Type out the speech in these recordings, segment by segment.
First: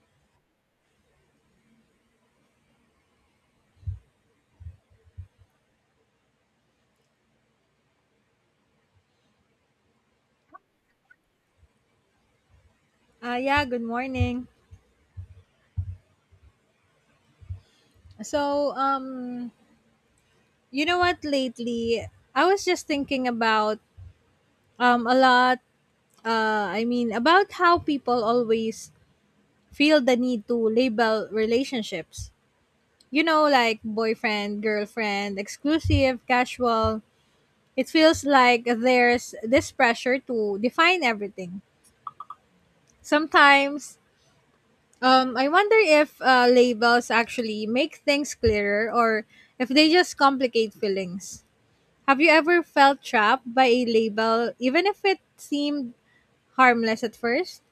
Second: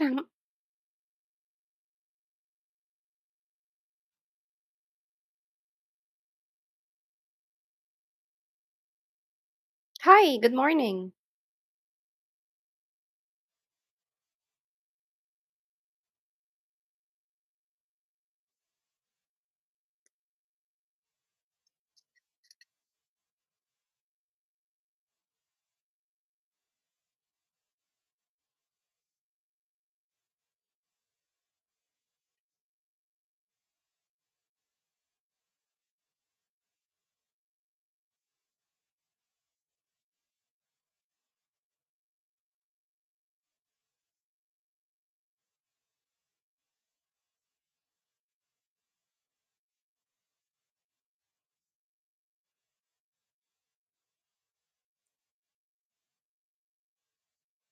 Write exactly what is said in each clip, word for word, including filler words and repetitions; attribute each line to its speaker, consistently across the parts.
Speaker 1: Um, Hi, good morning.
Speaker 2: Uh, yeah, good morning. So, um, you know what, lately, I was just thinking about um, a lot, uh, I mean, about how people always feel the need to label relationships. You know, like boyfriend, girlfriend, exclusive, casual. It feels like there's this pressure to define everything. Sometimes, um, I wonder if uh, labels actually make things clearer or if they just complicate feelings. Have you ever felt trapped by a label, even if it seemed harmless at first?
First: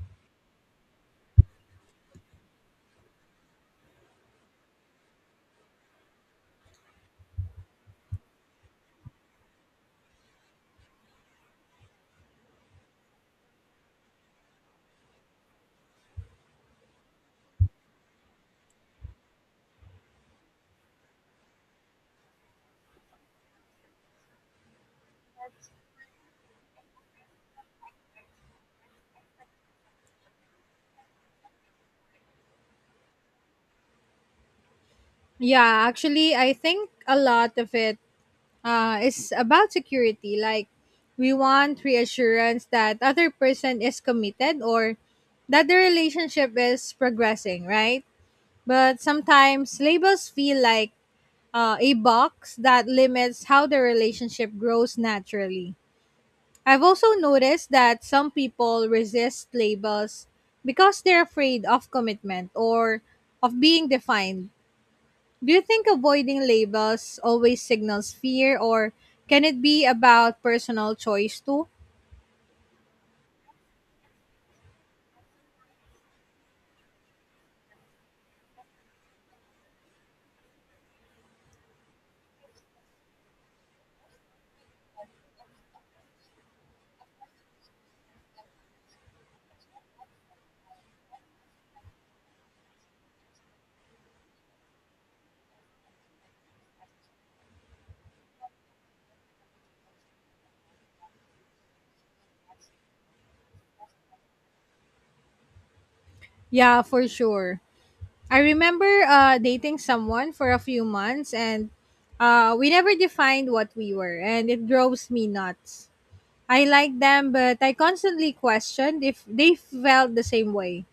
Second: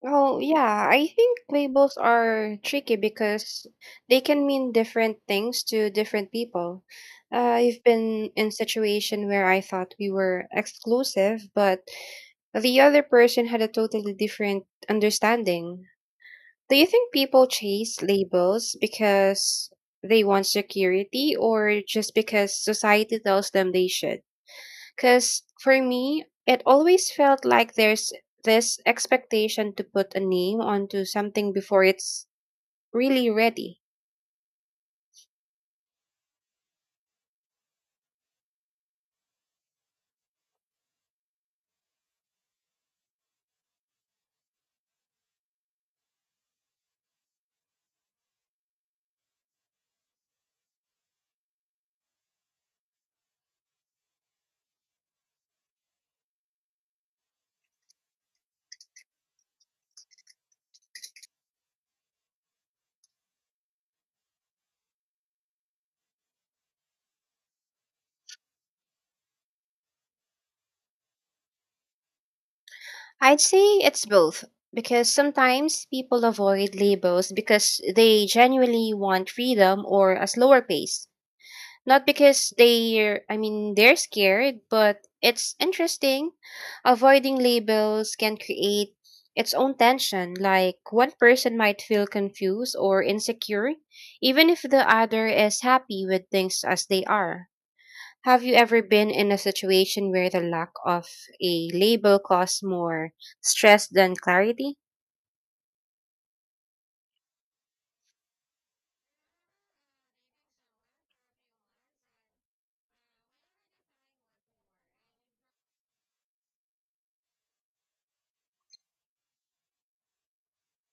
Speaker 1: Well, yeah, I think labels are tricky because they can mean different things to different people. Uh, I've been in situation where I thought we were exclusive, but the other person had a totally different understanding. Do you think people chase labels because they want security or just because society tells them they should? Because for me, it always felt like there's this expectation to put a name onto something before it's really ready.
Speaker 2: Yeah, actually, I think a lot of it uh, is about security. Like, we want reassurance that other person is committed or that the relationship is progressing, right? But sometimes labels feel like uh, a box that limits how the relationship grows naturally. I've also noticed that some people resist labels because they're afraid of commitment or of being defined. Do you think avoiding labels always signals fear, or can it be about personal choice too?
Speaker 1: I'd say it's both, because sometimes people avoid labels because they genuinely want freedom or a slower pace. Not because they're, I mean, they're scared, but it's interesting. Avoiding labels can create its own tension. Like one person might feel confused or insecure, even if the other is happy with things as they are. Have you ever been in a situation where the lack of a label caused more stress than clarity?
Speaker 2: Yeah, for sure. I remember uh, dating someone for a few months and uh, we never defined what we were, and it drives me nuts. I liked them, but I constantly questioned if they felt the same way.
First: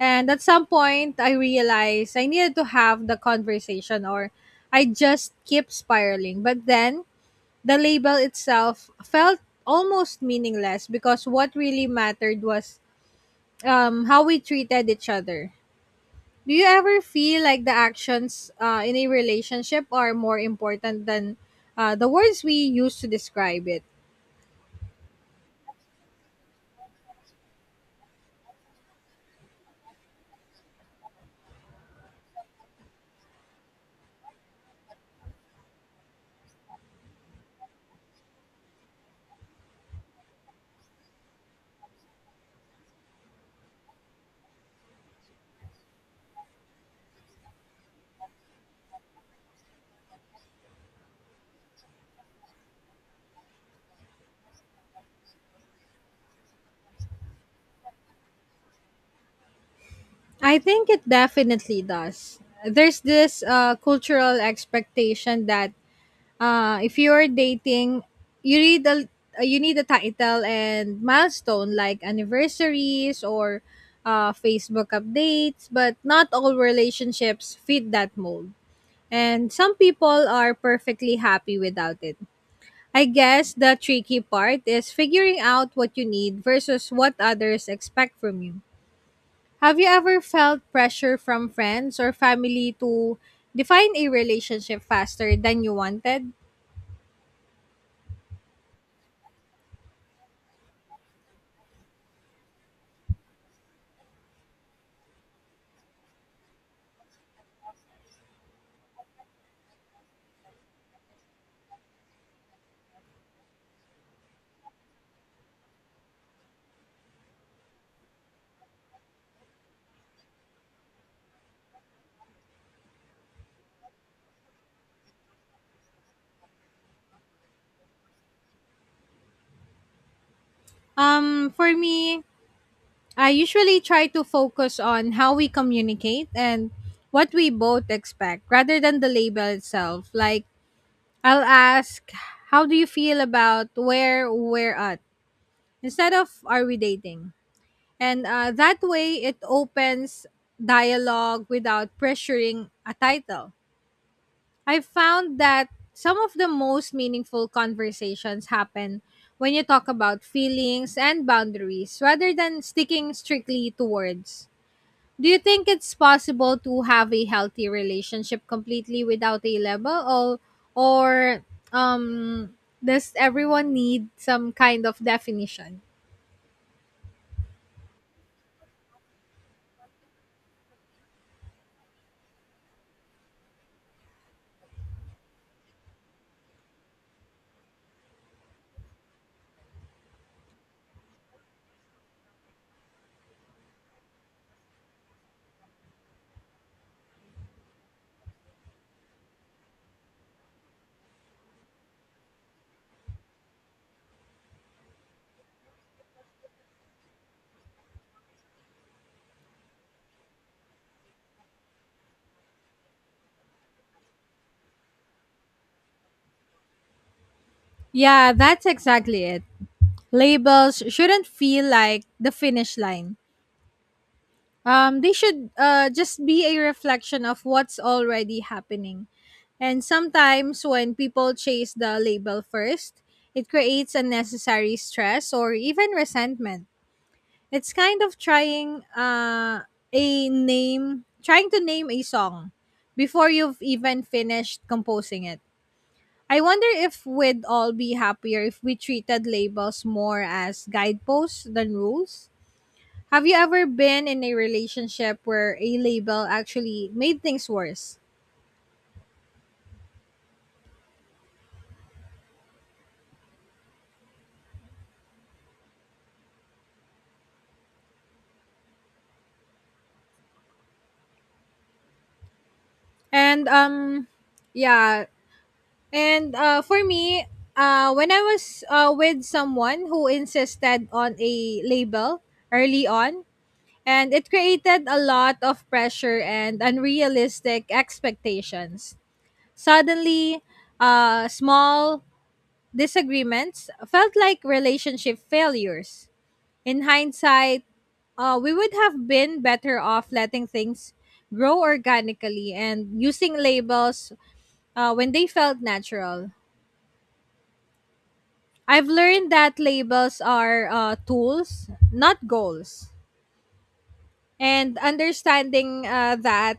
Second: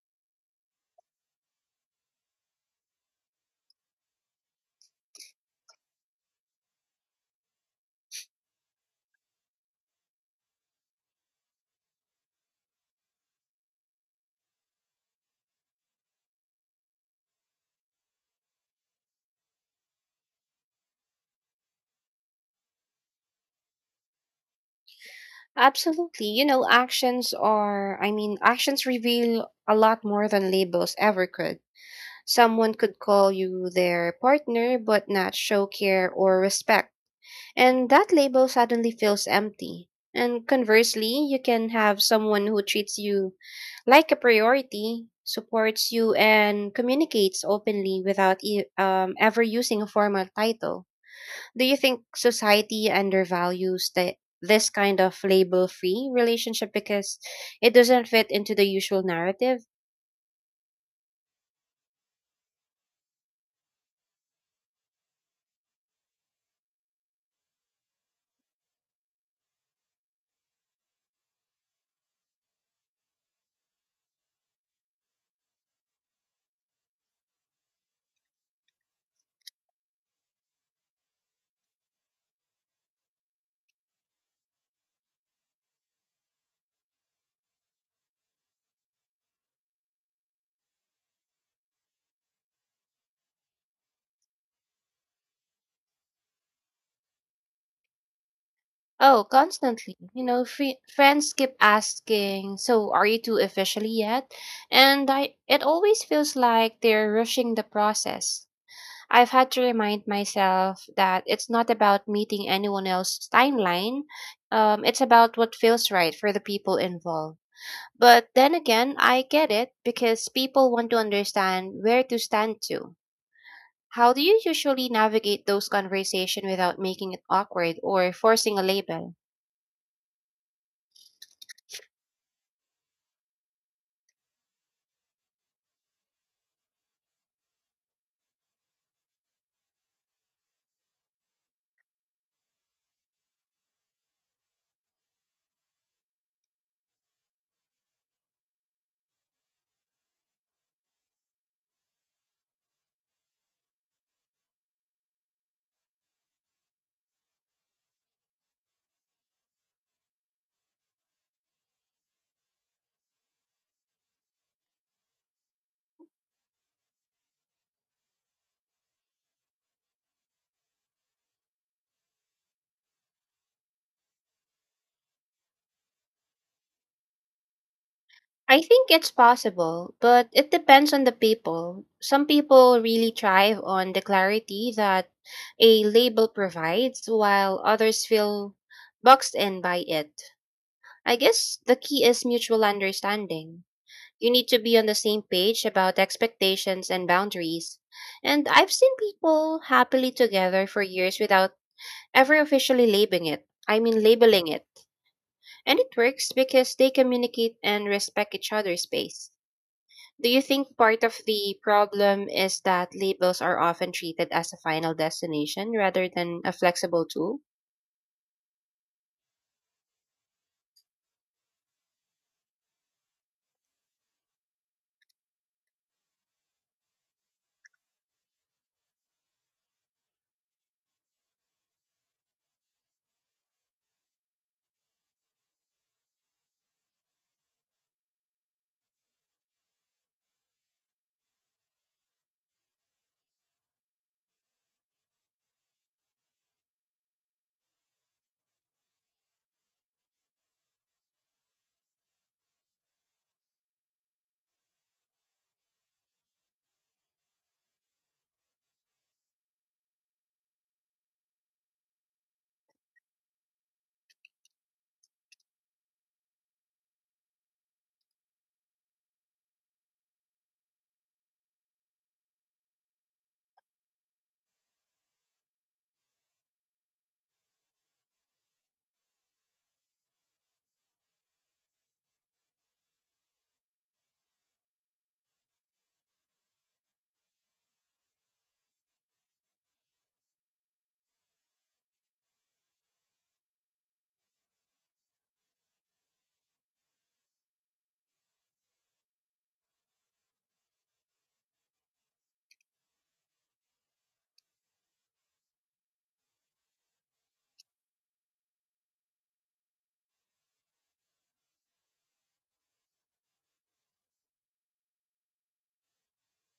Speaker 2: And at some point, I realized I needed to have the conversation or I just keep spiraling. But then the label itself felt almost meaningless because what really mattered was um, how we treated each other. Do you ever feel like the actions uh, in a relationship are more important than uh, the words we use to describe it?
Speaker 1: Absolutely. You know, actions are, I mean, actions reveal a lot more than labels ever could. Someone could call you their partner but not show care or respect, and that label suddenly feels empty. And conversely, you can have someone who treats you like a priority, supports you, and communicates openly without e- um, ever using a formal title. Do you think society undervalues the, this kind of label free relationship because it doesn't fit into the usual narrative?
Speaker 2: I think it definitely does. There's this uh, cultural expectation that uh, if you're dating, you read the uh, you need a title and milestone like anniversaries or uh, Facebook updates, but not all relationships fit that mold. And some people are perfectly happy without it. I guess the tricky part is figuring out what you need versus what others expect from you. Have you ever felt pressure from friends or family to define a relationship faster than you wanted?
Speaker 1: Oh, constantly. You know, free, friends keep asking, "So, are you two officially yet?" And I, it always feels like they're rushing the process. I've had to remind myself that it's not about meeting anyone else's timeline. Um, it's about what feels right for the people involved. But then again, I get it because people want to understand where to stand to. How do you usually navigate those conversations without making it awkward or forcing a label?
Speaker 2: Um, for me, I usually try to focus on how we communicate and what we both expect rather than the label itself. Like, I'll ask, "How do you feel about where we're at?" instead of "Are we dating?" And uh, That way, it opens dialogue without pressuring a title. I've found that some of the most meaningful conversations happen when you talk about feelings and boundaries rather than sticking strictly to words. Do you think it's possible to have a healthy relationship completely without a label, or, or um does everyone need some kind of definition?
Speaker 1: I think it's possible, but it depends on the people. Some people really thrive on the clarity that a label provides, while others feel boxed in by it. I guess the key is mutual understanding. You need to be on the same page about expectations and boundaries. And I've seen people happily together for years without ever officially labeling it. I mean, labeling it. And it works because they communicate and respect each other's space. Do you think part of the problem is that labels are often treated as a final destination rather than a flexible tool?
Speaker 2: Yeah, that's exactly it. Labels shouldn't feel like the finish line. Um, they should uh, just be a reflection of what's already happening. And sometimes when people chase the label first, it creates unnecessary stress or even resentment. It's kind of trying uh, a name, trying to name a song before you've even finished composing it. I wonder if we'd all be happier if we treated labels more as guideposts than rules. Have you ever been in a relationship where a label actually made things worse? And um yeah, and uh For me, uh when I was uh with someone who insisted on a label early on, and it created a lot of pressure and unrealistic expectations. Suddenly, uh small disagreements felt like relationship failures. In hindsight, uh, we would have been better off letting things grow organically and using labels uh, when they felt natural. I've learned that labels are uh, tools, not goals. And understanding uh, that,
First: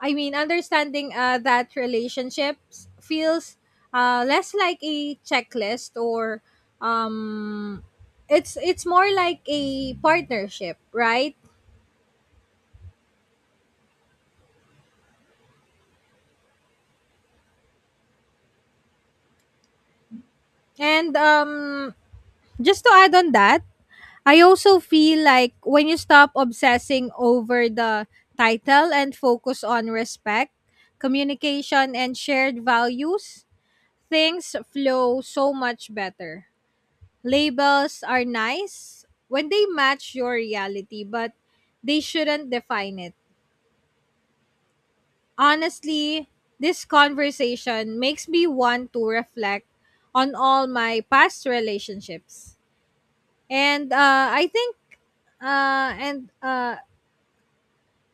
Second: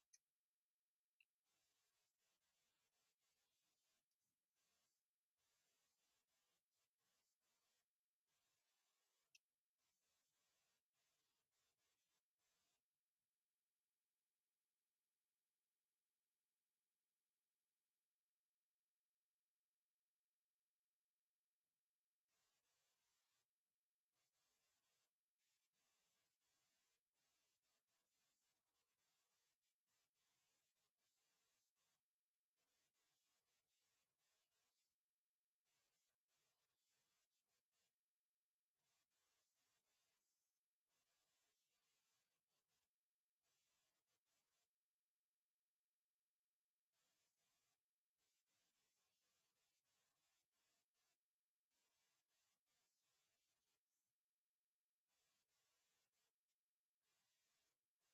Speaker 2: I mean, Understanding uh, that relationships feels uh, less like a checklist or um, it's it's more like a partnership, right? And um, Just to add on that, I also feel like when you stop obsessing over the title and focus on respect, communication, and shared values, things flow so much better. Labels are nice when they match your reality, but they shouldn't define it. Honestly, this conversation makes me want to reflect on all my past relationships. And uh, I think uh, and uh,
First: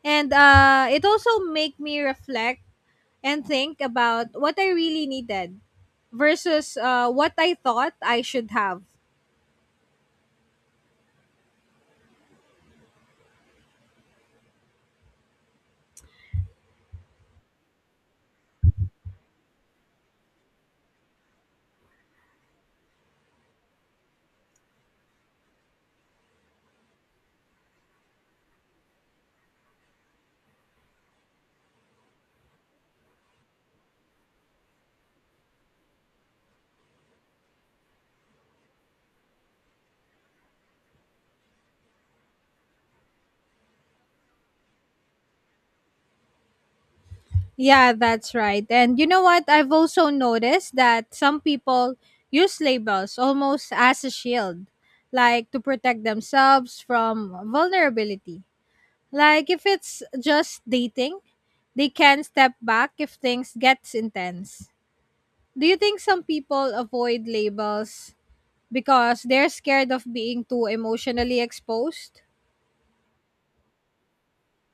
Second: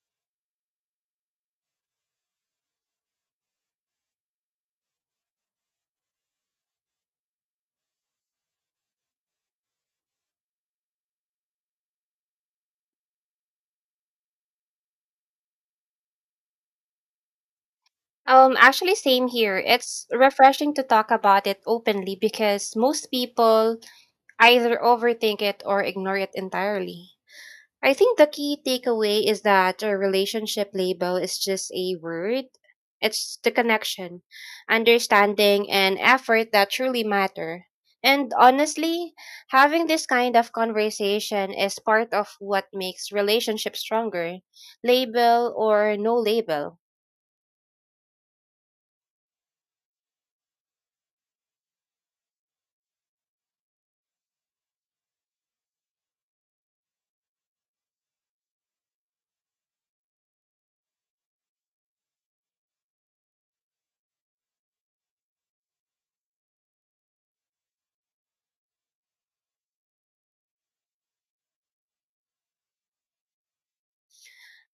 Speaker 2: And uh, It also make me reflect and think about what I really needed versus uh, what I thought I should have.
Speaker 1: Um, actually, same here. It's refreshing to talk about it openly because most people either overthink it or ignore it entirely. I think the key takeaway is that a relationship label is just a word. It's the connection, understanding, and effort that truly matter. And honestly, having this kind of conversation is part of what makes relationships stronger, label or no label.
Speaker 2: Yeah, that's right. And you know what? I've also noticed that some people use labels almost as a shield, like to protect themselves from vulnerability. Like if it's just dating, they can step back if things gets intense. Do you think some people avoid labels because they're scared of being too emotionally exposed?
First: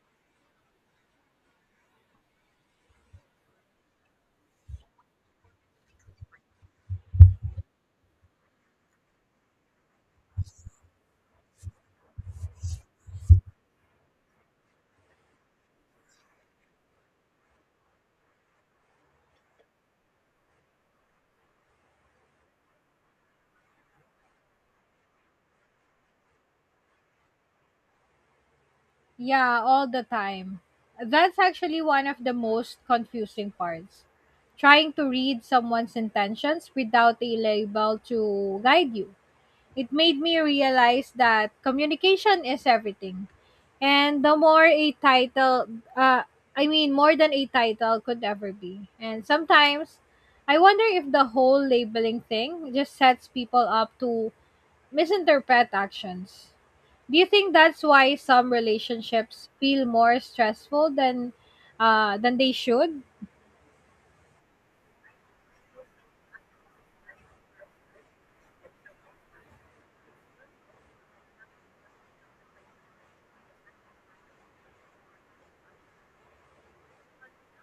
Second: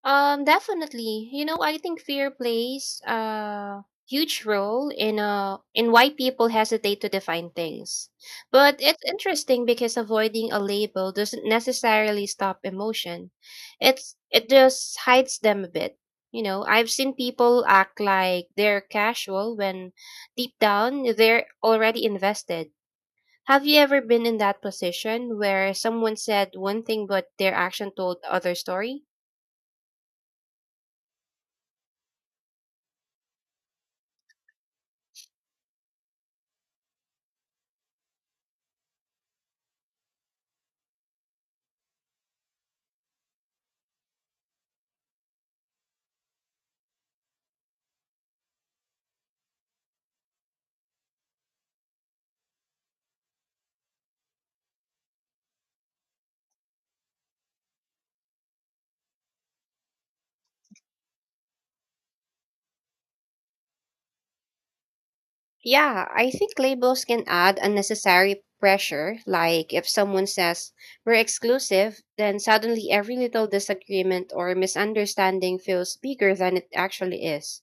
Speaker 1: Um, definitely. You know, I think fear plays a huge role in uh in why people hesitate to define things. But it's interesting because avoiding a label doesn't necessarily stop emotion. It's it just hides them a bit. You know, I've seen people act like they're casual when deep down they're already invested. Have you ever been in that position where someone said one thing but their action told other story?
Speaker 2: Yeah, all the time. That's actually one of the most confusing parts. Trying to read someone's intentions without a label to guide you. It made me realize that communication is everything. And the more a title, uh, I mean, More than a title could ever be. And sometimes I wonder if the whole labeling thing just sets people up to misinterpret actions. Do you think that's why some relationships feel more stressful than uh, than they should?
Speaker 1: Yeah, I think labels can add unnecessary pressure. Like if someone says, we're exclusive, then suddenly every little disagreement or misunderstanding feels bigger than it actually is.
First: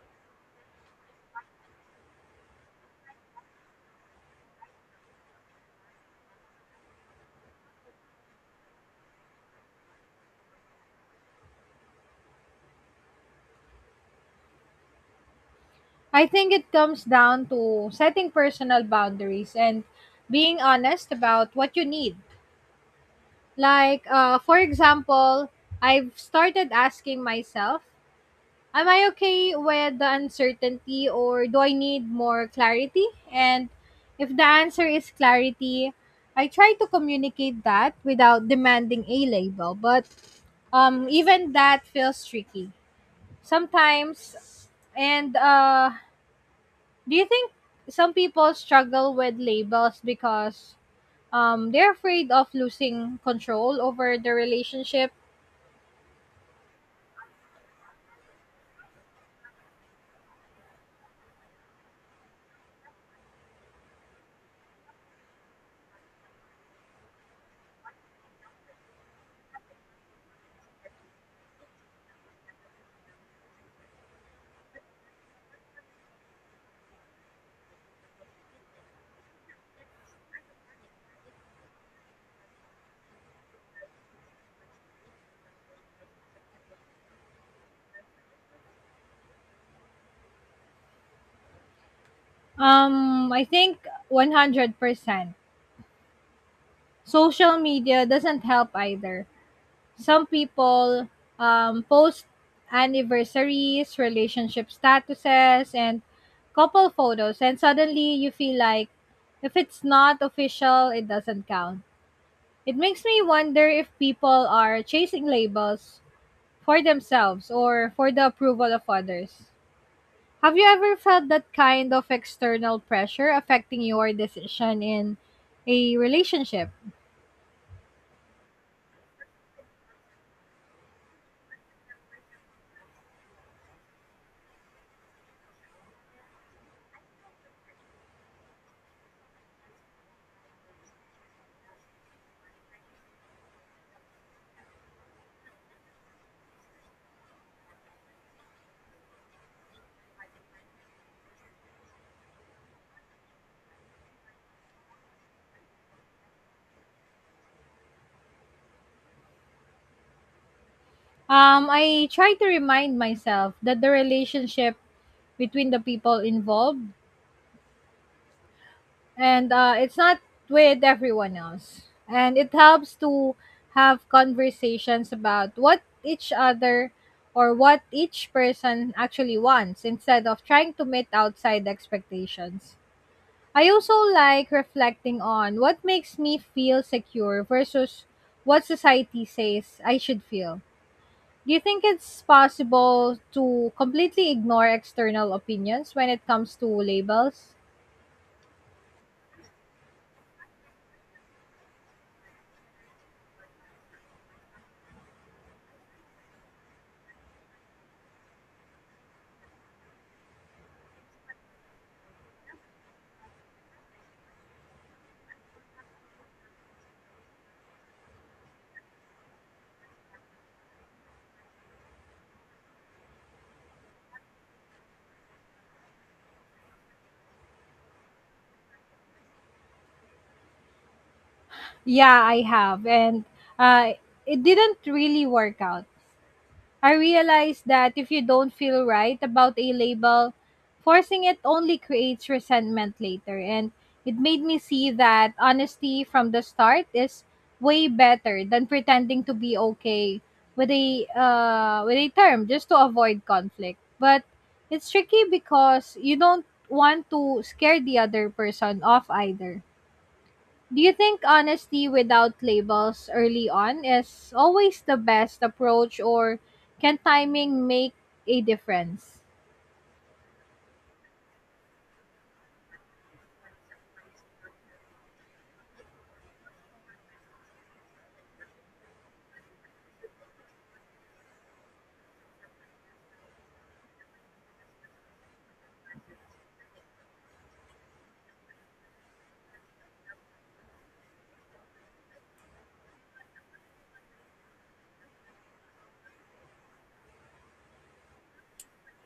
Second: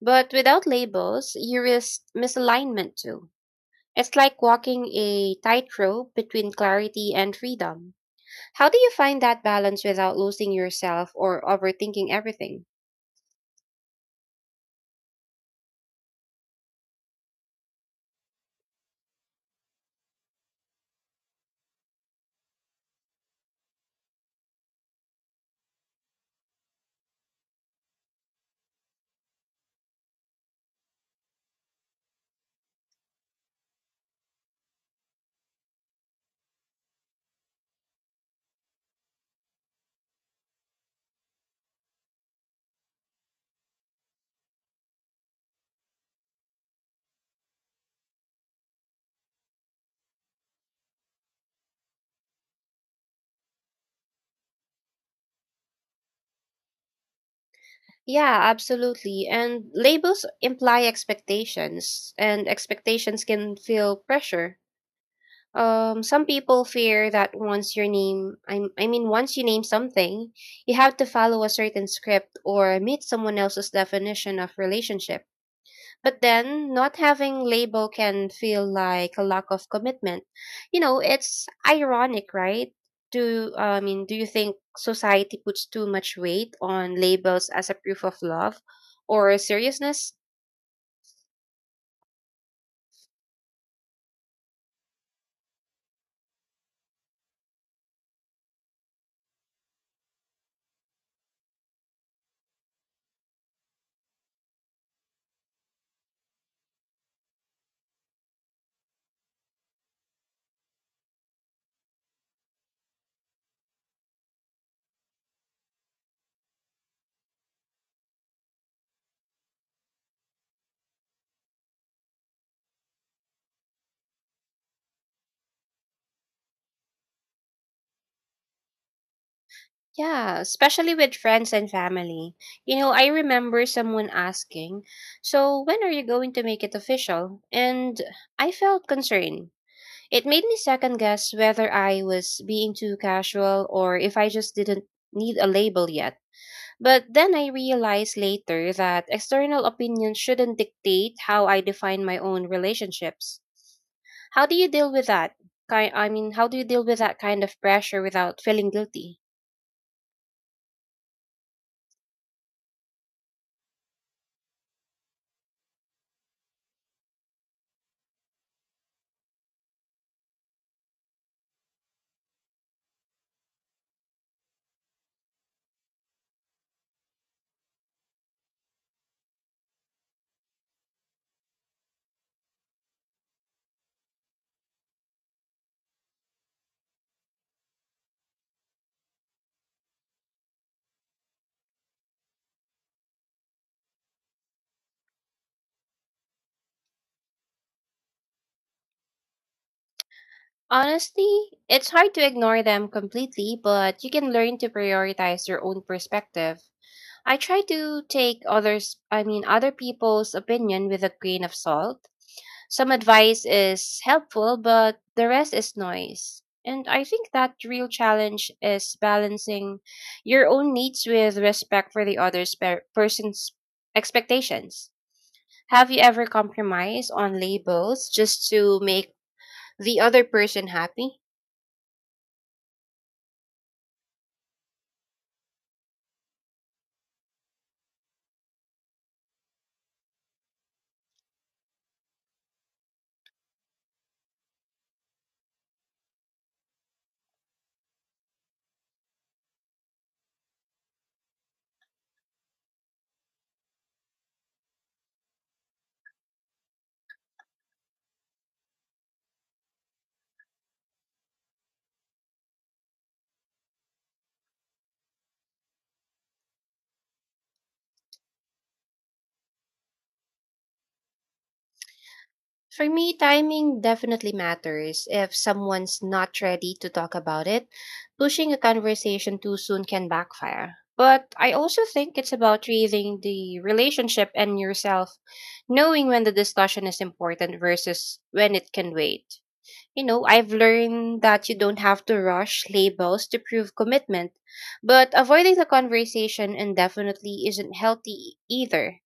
Speaker 1: But without labels, you risk misalignment too. It's like walking a tightrope between clarity and freedom. How do you find that balance without losing yourself or overthinking everything?
Speaker 2: I think it comes down to setting personal boundaries and being honest about what you need. Like, uh, for example, I've started asking myself, "Am I okay with the uncertainty or do I need more clarity?" And if the answer is clarity, I try to communicate that without demanding a label, but um, even that feels tricky sometimes. And uh, Do you think some people struggle with labels because um, they're afraid of losing control over the relationship?
Speaker 1: Yeah, absolutely. And labels imply expectations, and expectations can feel pressure. Um, some people fear that once your name, I, I mean, once you name something, you have to follow a certain script or meet someone else's definition of relationship. But then, not having label can feel like a lack of commitment. You know, it's ironic, right? Do uh, I mean, do you think society puts too much weight on labels as a proof of love or seriousness?
Speaker 2: Um, I think one hundred percent. Social media doesn't help either. Some people um, post anniversaries, relationship statuses, and couple photos, and suddenly you feel like if it's not official, it doesn't count. It makes me wonder if people are chasing labels for themselves or for the approval of others. Have you ever felt that kind of external pressure affecting your decision in a relationship?
Speaker 1: Yeah, especially with friends and family. You know, I remember someone asking, "So, when are you going to make it official?" And I felt concerned. It made me second guess whether I was being too casual or if I just didn't need a label yet. But then I realized later that external opinions shouldn't dictate how I define my own relationships. How do you deal with that? Ki- I mean, how do you deal with that kind of pressure without feeling guilty?
Speaker 2: Um, I try to remind myself that the relationship between the people involved and uh, it's not with everyone else. And it helps to have conversations about what each other or what each person actually wants instead of trying to meet outside expectations. I also like reflecting on what makes me feel secure versus what society says I should feel. Do you think it's possible to completely ignore external opinions when it comes to labels?
Speaker 1: Honestly, it's hard to ignore them completely, but you can learn to prioritize your own perspective. I try to take others, I mean, other people's opinion with a grain of salt. Some advice is helpful, but the rest is noise. And I think that real challenge is balancing your own needs with respect for the other per- person's expectations. Have you ever compromised on labels just to make the other person happy?
Speaker 2: Yeah, I have. And uh, it didn't really work out. I realized that if you don't feel right about a label, forcing it only creates resentment later. And it made me see that honesty from the start is way better than pretending to be okay with a uh, with a term just to avoid conflict. But it's tricky because you don't want to scare the other person off either. Do you think honesty without labels early on is always the best approach, or can timing make a difference?
Speaker 1: For me, timing definitely matters. If someone's not ready to talk about it, pushing a conversation too soon can backfire. But I also think it's about reading the relationship and yourself, knowing when the discussion is important versus when it can wait. You know, I've learned that you don't have to rush labels to prove commitment, but avoiding the conversation indefinitely isn't healthy e-, either.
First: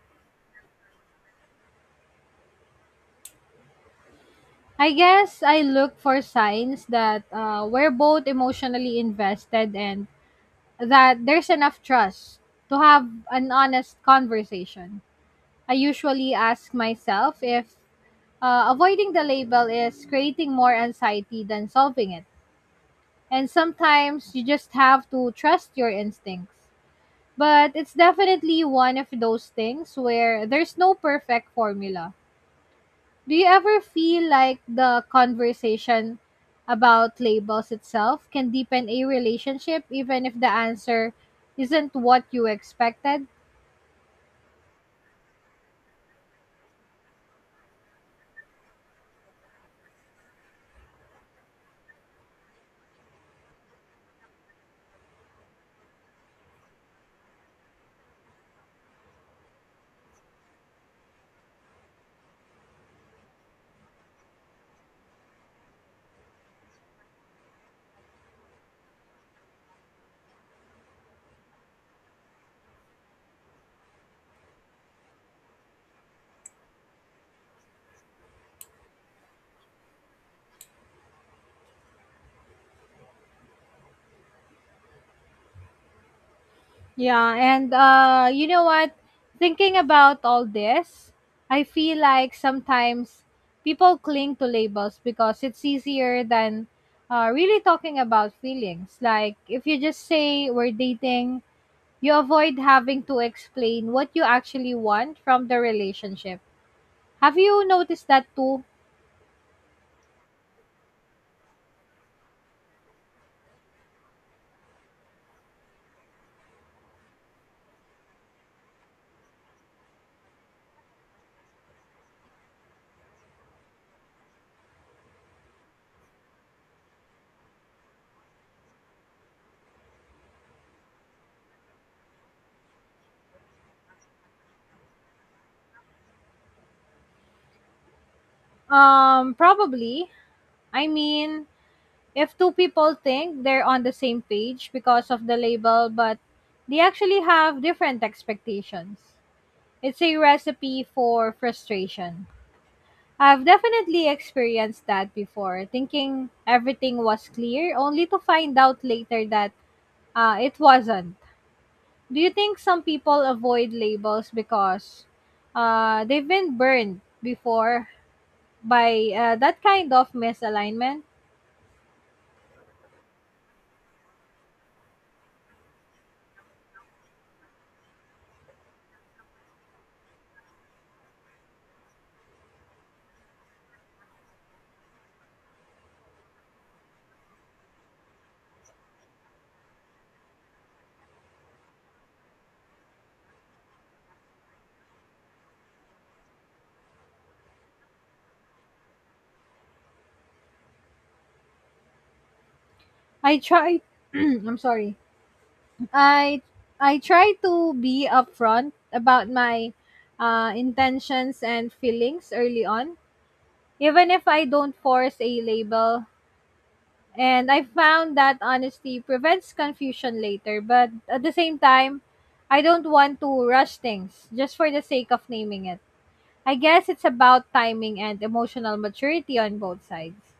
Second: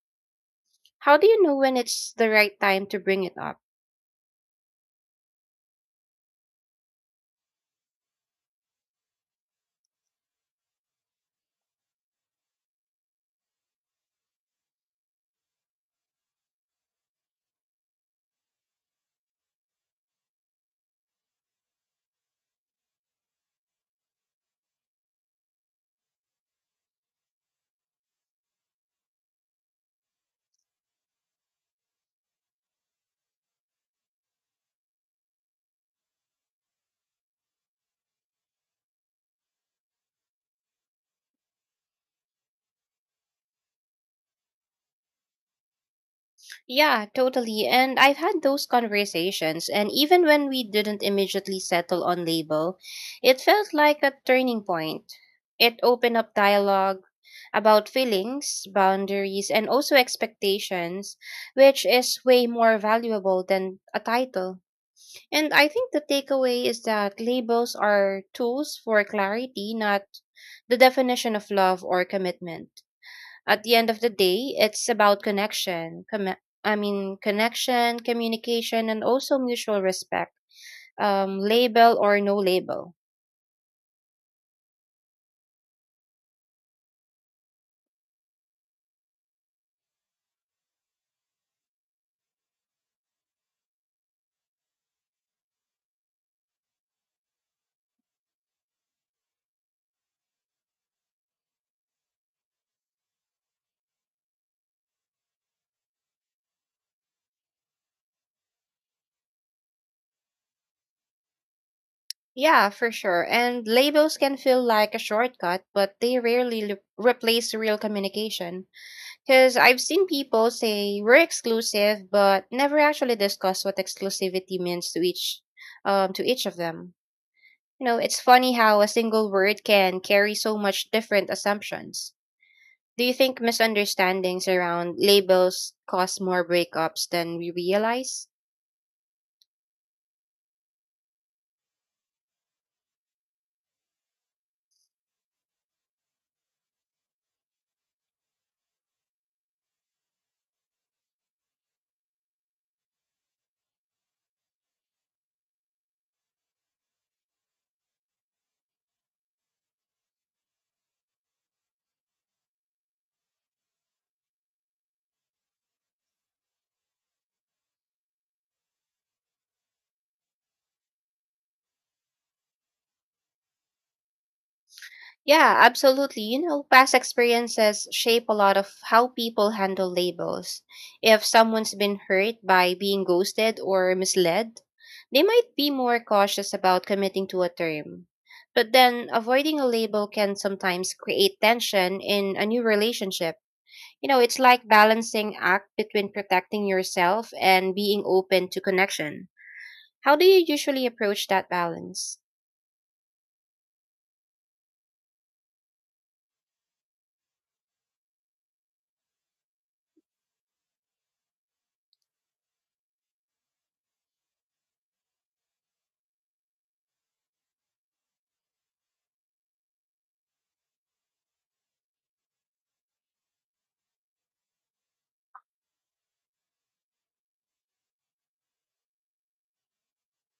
Speaker 1: How do you know when it's the right time to bring it up?
Speaker 2: I guess I look for signs that uh, we're both emotionally invested and that there's enough trust to have an honest conversation. I usually ask myself if uh, avoiding the label is creating more anxiety than solving it. And sometimes you just have to trust your instincts. But it's definitely one of those things where there's no perfect formula. Do you ever feel like the conversation about labels itself can deepen a relationship even if the answer isn't what you expected?
Speaker 1: Yeah, totally. And I've had those conversations, and even when we didn't immediately settle on label, it felt like a turning point. It opened up dialogue about feelings, boundaries, and also expectations, which is way more valuable than a title. And I think the takeaway is that labels are tools for clarity, not the definition of love or commitment. At the end of the day, it's about connection. Com- I mean, connection, communication, and also mutual respect. Um, label or no label.
Speaker 2: Yeah, and uh You know what? Thinking about all this, I feel like sometimes people cling to labels because it's easier than uh, really talking about feelings. Like if you just say we're dating, you avoid having to explain what you actually want from the relationship. Have you noticed that too?
Speaker 1: Yeah, for sure. And labels can feel like a shortcut, but they rarely l- replace real communication. Because I've seen people say we're exclusive, but never actually discuss what exclusivity means to each, um, to each of them. You know, it's funny how a single word can carry so much different assumptions. Do you think misunderstandings around labels cause more breakups than we realize?
Speaker 2: Um, probably. I mean, if two people think they're on the same page because of the label, but they actually have different expectations, it's a recipe for frustration. I've definitely experienced that before, thinking everything was clear, only to find out later that uh, it wasn't. Do you think some people avoid labels because uh, they've been burned before by uh, that kind of misalignment?
Speaker 1: Yeah, absolutely. You know, past experiences shape a lot of how people handle labels. If someone's been hurt by being ghosted or misled, they might be more cautious about committing to a term. But then avoiding a label can sometimes create tension in a new relationship. You know, it's like balancing act between protecting yourself and being open to connection. How do you usually approach that balance?
Speaker 2: I try. I'm sorry. I I try to be upfront about my uh, intentions and feelings early on, even if I don't force a label. And I found that honesty prevents confusion later, but at the same time, I don't want to rush things just for the sake of naming it. I guess it's about timing and emotional maturity on both sides.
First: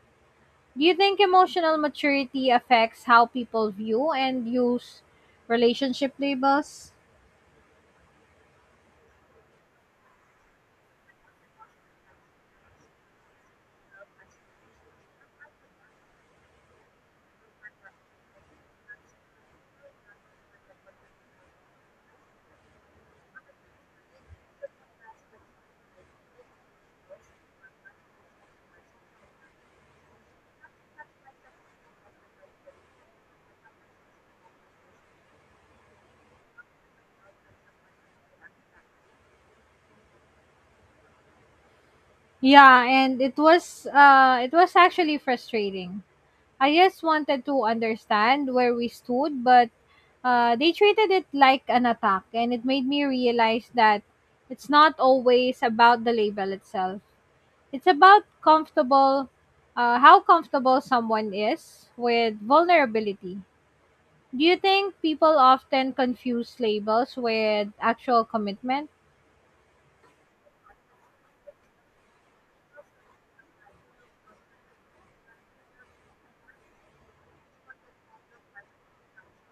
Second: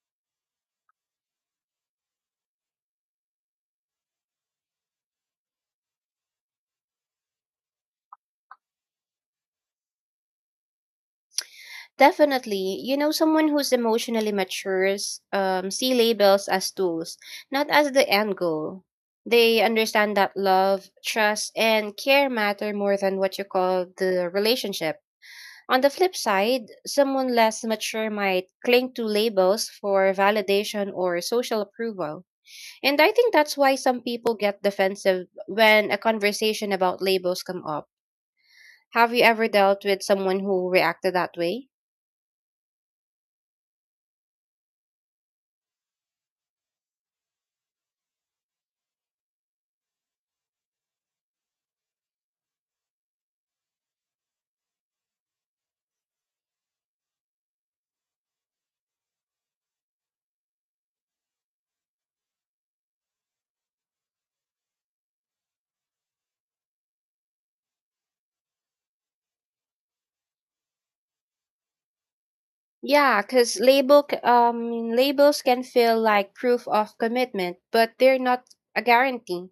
Speaker 2: Do you think emotional maturity affects how people view and use relationship labels?
Speaker 1: Definitely, you know, someone who's emotionally matures um, see labels as tools, not as the end goal. They understand that love, trust, and care matter more than what you call the relationship. On the flip side, someone less mature might cling to labels for validation or social approval. And I think that's why some people get defensive when a conversation about labels come up. Have you ever dealt with someone who reacted that way?
Speaker 2: Yeah, and it was uh it was actually frustrating. I just wanted to understand where we stood, but uh they treated it like an attack and it made me realize that it's not always about the label itself. It's about comfortable, uh, how comfortable someone is with vulnerability. Do you think people often confuse labels with actual commitment?
Speaker 1: Yeah, because label c- um labels can feel like proof of commitment, but they're not a guarantee.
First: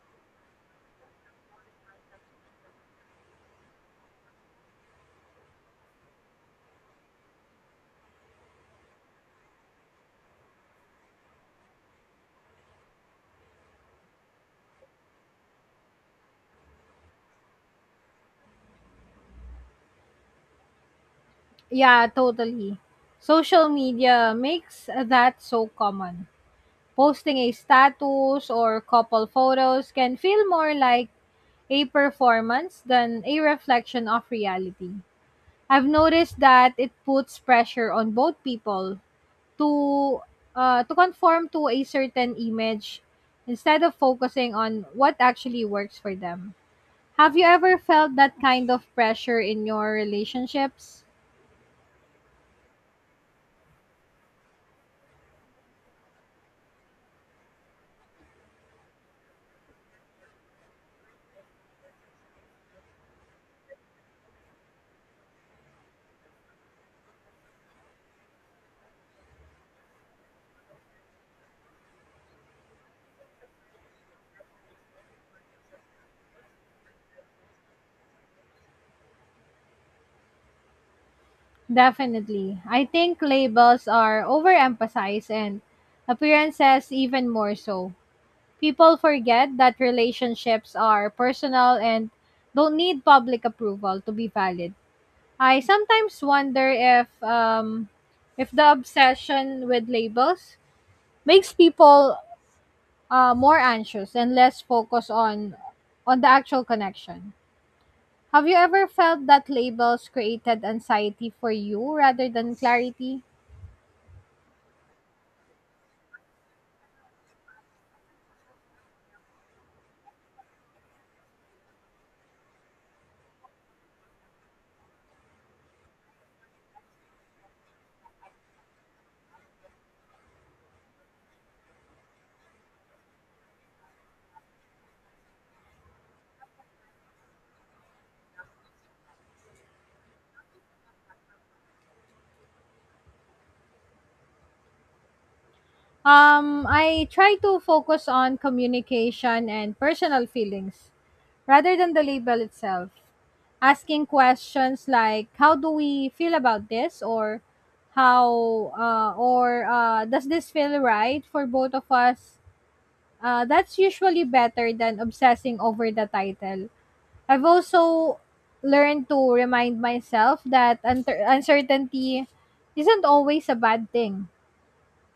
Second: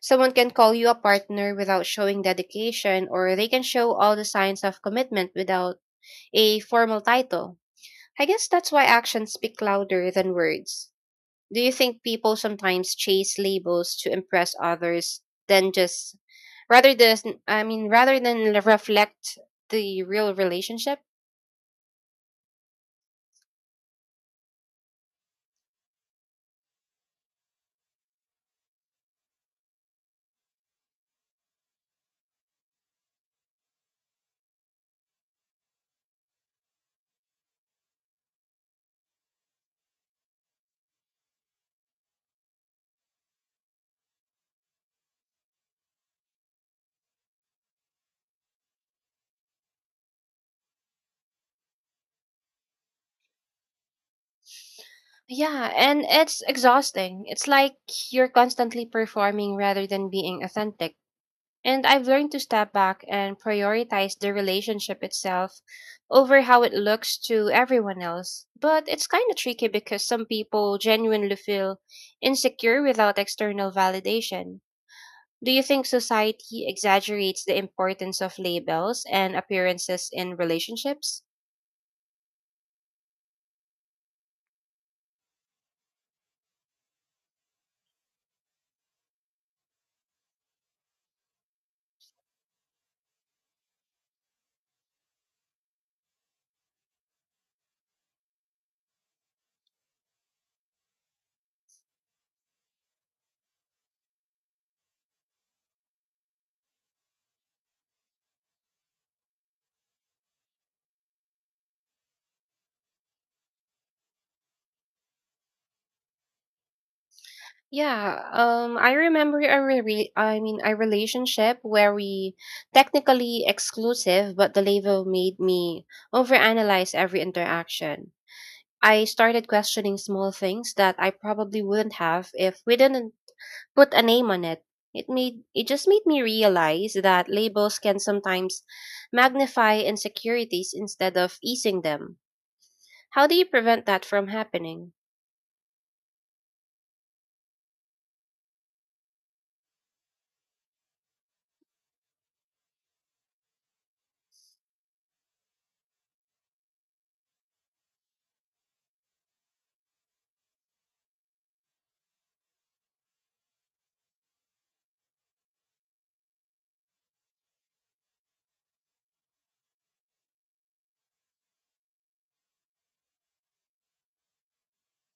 Speaker 1: Someone can call you a partner without showing dedication, or they can show all the signs of commitment without a formal title. I guess that's why actions speak louder than words. Do you think people sometimes chase labels to impress others than just rather than I mean rather than l- reflect the real relationship?
Speaker 2: Yeah, totally. Social media makes that so common. Posting a status or couple photos can feel more like a performance than a reflection of reality. I've noticed that it puts pressure on both people to uh, to conform to a certain image instead of focusing on what actually works for them. Have you ever felt that kind of pressure in your relationships?
Speaker 1: Yeah, and it's exhausting. It's like you're constantly performing rather than being authentic. And I've learned to step back and prioritize the relationship itself over how it looks to everyone else. But it's kind of tricky because some people genuinely feel insecure without external validation. Do you think society exaggerates the importance of labels and appearances in relationships?
Speaker 2: Definitely. I think labels are overemphasized and appearances even more so. People forget that relationships are personal and don't need public approval to be valid. I sometimes wonder if um, if the obsession with labels makes people uh, more anxious and less focused on on the actual connection. Have you ever felt that labels created anxiety for you rather than clarity?
Speaker 1: Yeah, um, I remember a re- I mean a relationship where we technically exclusive, but the label made me overanalyze every interaction. I started questioning small things that I probably wouldn't have if we didn't put a name on it. It made it just made me realize that labels can sometimes magnify insecurities instead of easing them. How do you prevent that from happening?
Speaker 2: Um, I try to focus on communication and personal feelings rather than the label itself. Asking questions like "How do we feel about this?" or "How uh, or uh, does this feel right for both of us?" Uh, that's usually better than obsessing over the title. I've also learned to remind myself that unter- uncertainty isn't always a bad thing.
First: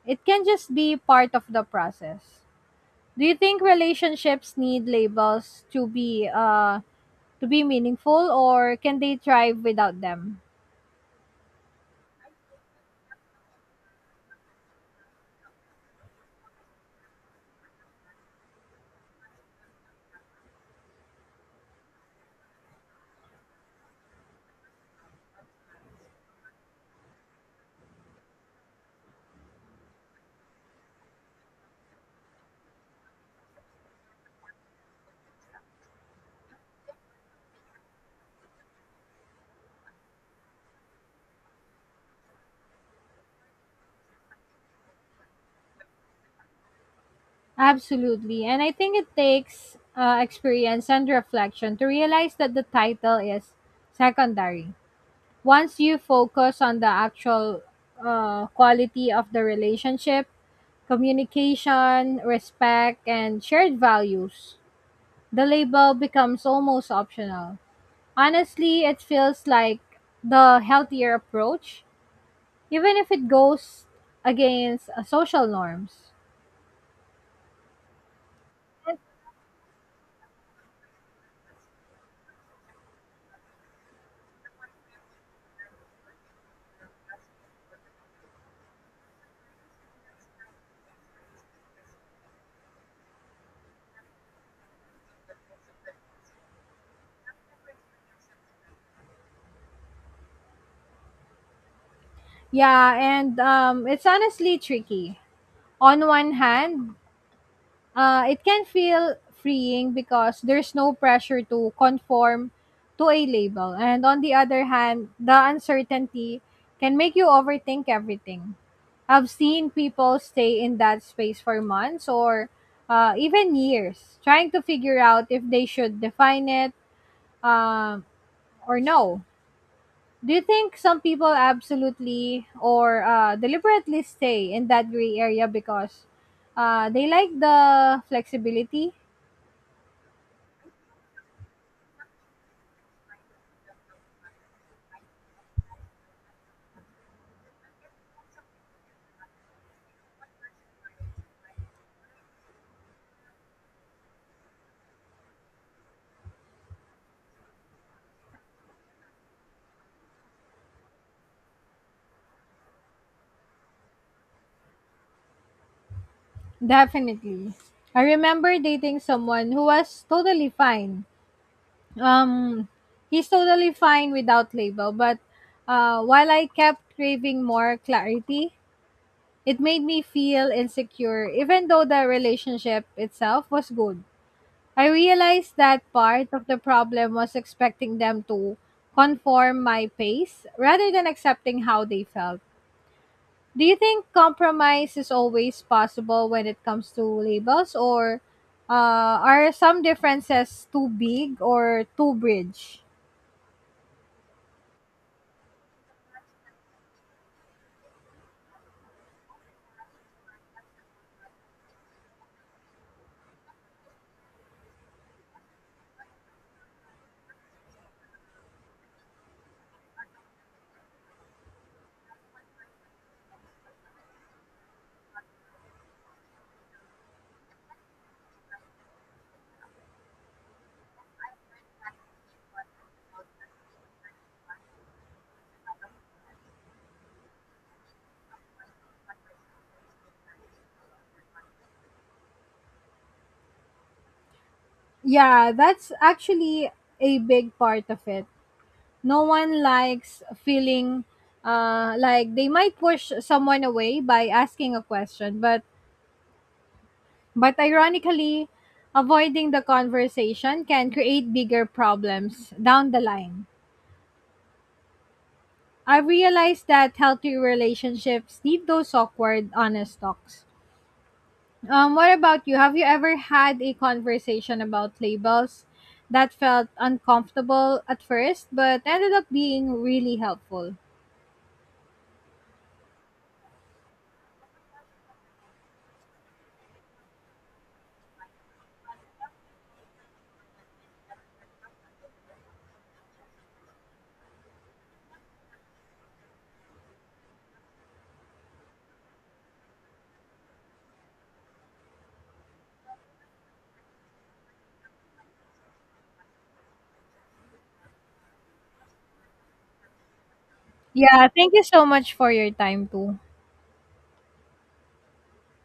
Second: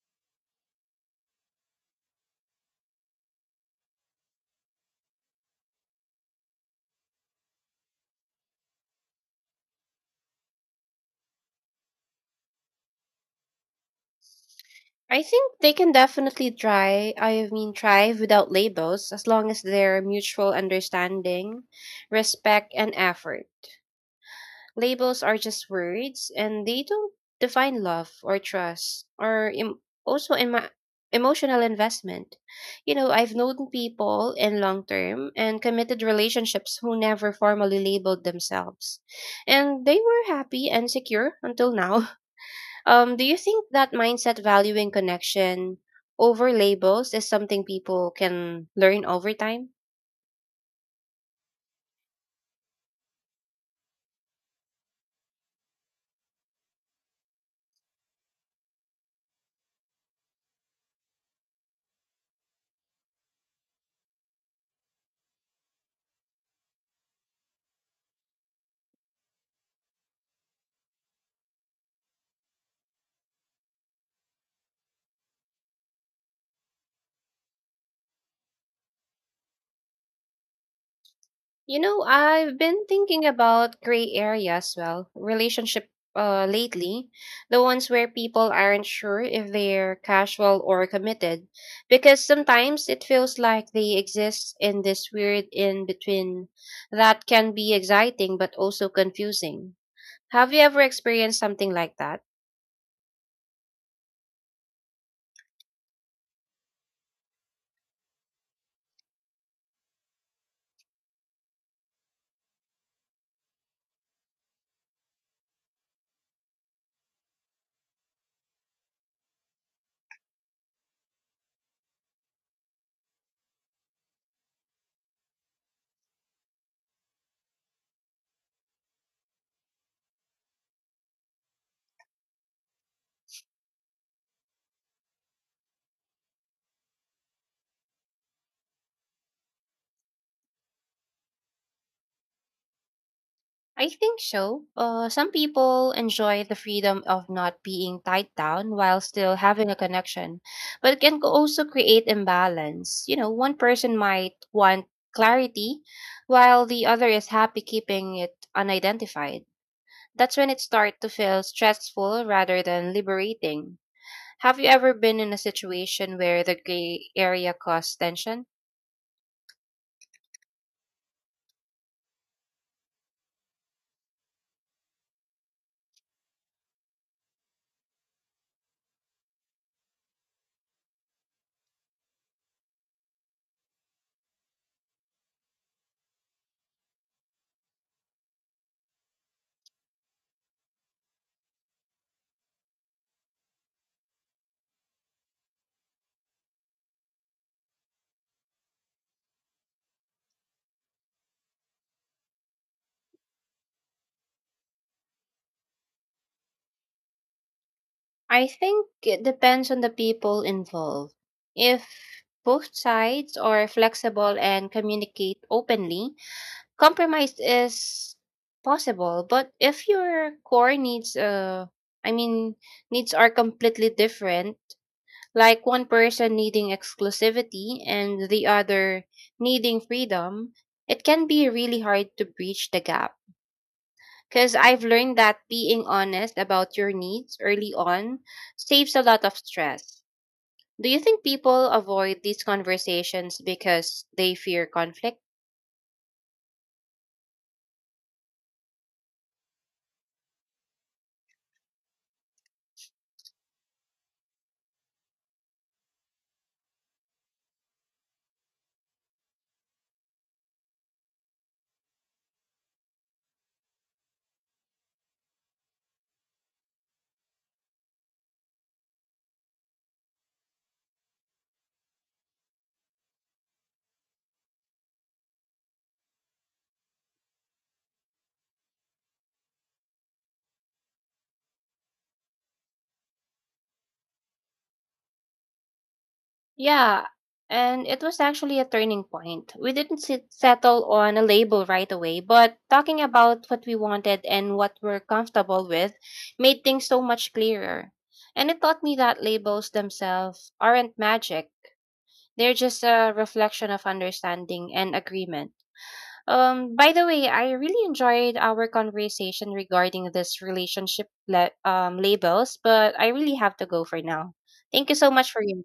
Speaker 2: It can just be part of the process. Do you think relationships need labels to be uh to be meaningful or can they thrive without them?
Speaker 1: I think they can definitely try, I mean, thrive without labels as long as there's mutual understanding, respect, and effort. Labels are just words and they don't define love or trust or em- also emo- emotional investment. You know, I've known people in long term and committed relationships who never formally labeled themselves, and they were happy and secure until now. Um, do you think that mindset valuing connection over labels is something people
Speaker 2: Absolutely. And
Speaker 1: can
Speaker 2: I think
Speaker 1: learn
Speaker 2: it
Speaker 1: over time?
Speaker 2: takes uh, experience and reflection to realize that the title is secondary. Once you focus on the actual uh, quality of the relationship, communication, respect, and shared values, the label becomes almost optional. Honestly, it feels like the healthier approach, even if it goes against uh, social norms.
Speaker 1: You know, I've been thinking about gray area as well, relationship uh, lately, the ones where people aren't sure if they're casual or committed, because sometimes it feels like they exist in this weird in between that can be exciting but also confusing. Have you ever experienced something like that?
Speaker 2: Yeah, and um, it's honestly tricky. On one hand, Uh, it can feel freeing because there's no pressure to conform to a label. And on the other hand, the uncertainty can make you overthink everything. I've seen people stay in that space for months or uh, even years, trying to figure out if they should define it um, or no. Do you think some people absolutely or uh, deliberately stay in that gray area because uh, they like the flexibility?
Speaker 1: I think so. Uh, some people enjoy the freedom of not being tied down while still having a connection, but it can co- also create imbalance. You know, one person might want clarity while the other is happy keeping it unidentified. That's when it starts to feel stressful rather than liberating. Have you ever been in a situation where the gray area
Speaker 2: Definitely.
Speaker 1: caused
Speaker 2: I
Speaker 1: tension?
Speaker 2: remember dating someone who was totally fine. Um, he's totally fine without label, but uh, while I kept craving more clarity, it made me feel insecure, even though the relationship itself was good. I realized that part of the problem was expecting them to conform my pace rather than accepting how they felt. Do you think compromise is always possible when it comes to labels, or uh, are some differences too big or too bridge?
Speaker 1: I think it depends on the people involved. If both sides are flexible and communicate openly, compromise is possible. But if your core needs, uh, I mean, needs are completely different, like one person needing exclusivity and the other needing freedom, it can be really hard to bridge the gap. Because I've learned that being honest about your needs early on saves a lot of stress. Do you think people avoid these conversations because they fear conflict?
Speaker 2: Yeah, that's actually a big part of it. No one likes feeling uh, like they might push someone away by asking a question, but but ironically, avoiding the conversation can create bigger problems down the line. I realized that healthy relationships need those awkward, honest talks. Um, what about you? Have you ever had a conversation about labels that felt uncomfortable at first, but ended up being really helpful?
Speaker 1: Yeah, and it was actually a turning point. We didn't sit, settle on a label right away, but talking about what we wanted and what we're comfortable with made things so much clearer. And it taught me that labels themselves aren't magic, they're just a reflection of understanding and agreement. Um, by the way, I really enjoyed our conversation regarding this relationship
Speaker 2: Yeah,
Speaker 1: le-
Speaker 2: thank you so
Speaker 1: um,
Speaker 2: much for your
Speaker 1: labels,
Speaker 2: time
Speaker 1: but I
Speaker 2: too.
Speaker 1: really have to go for now. Thank you so much for your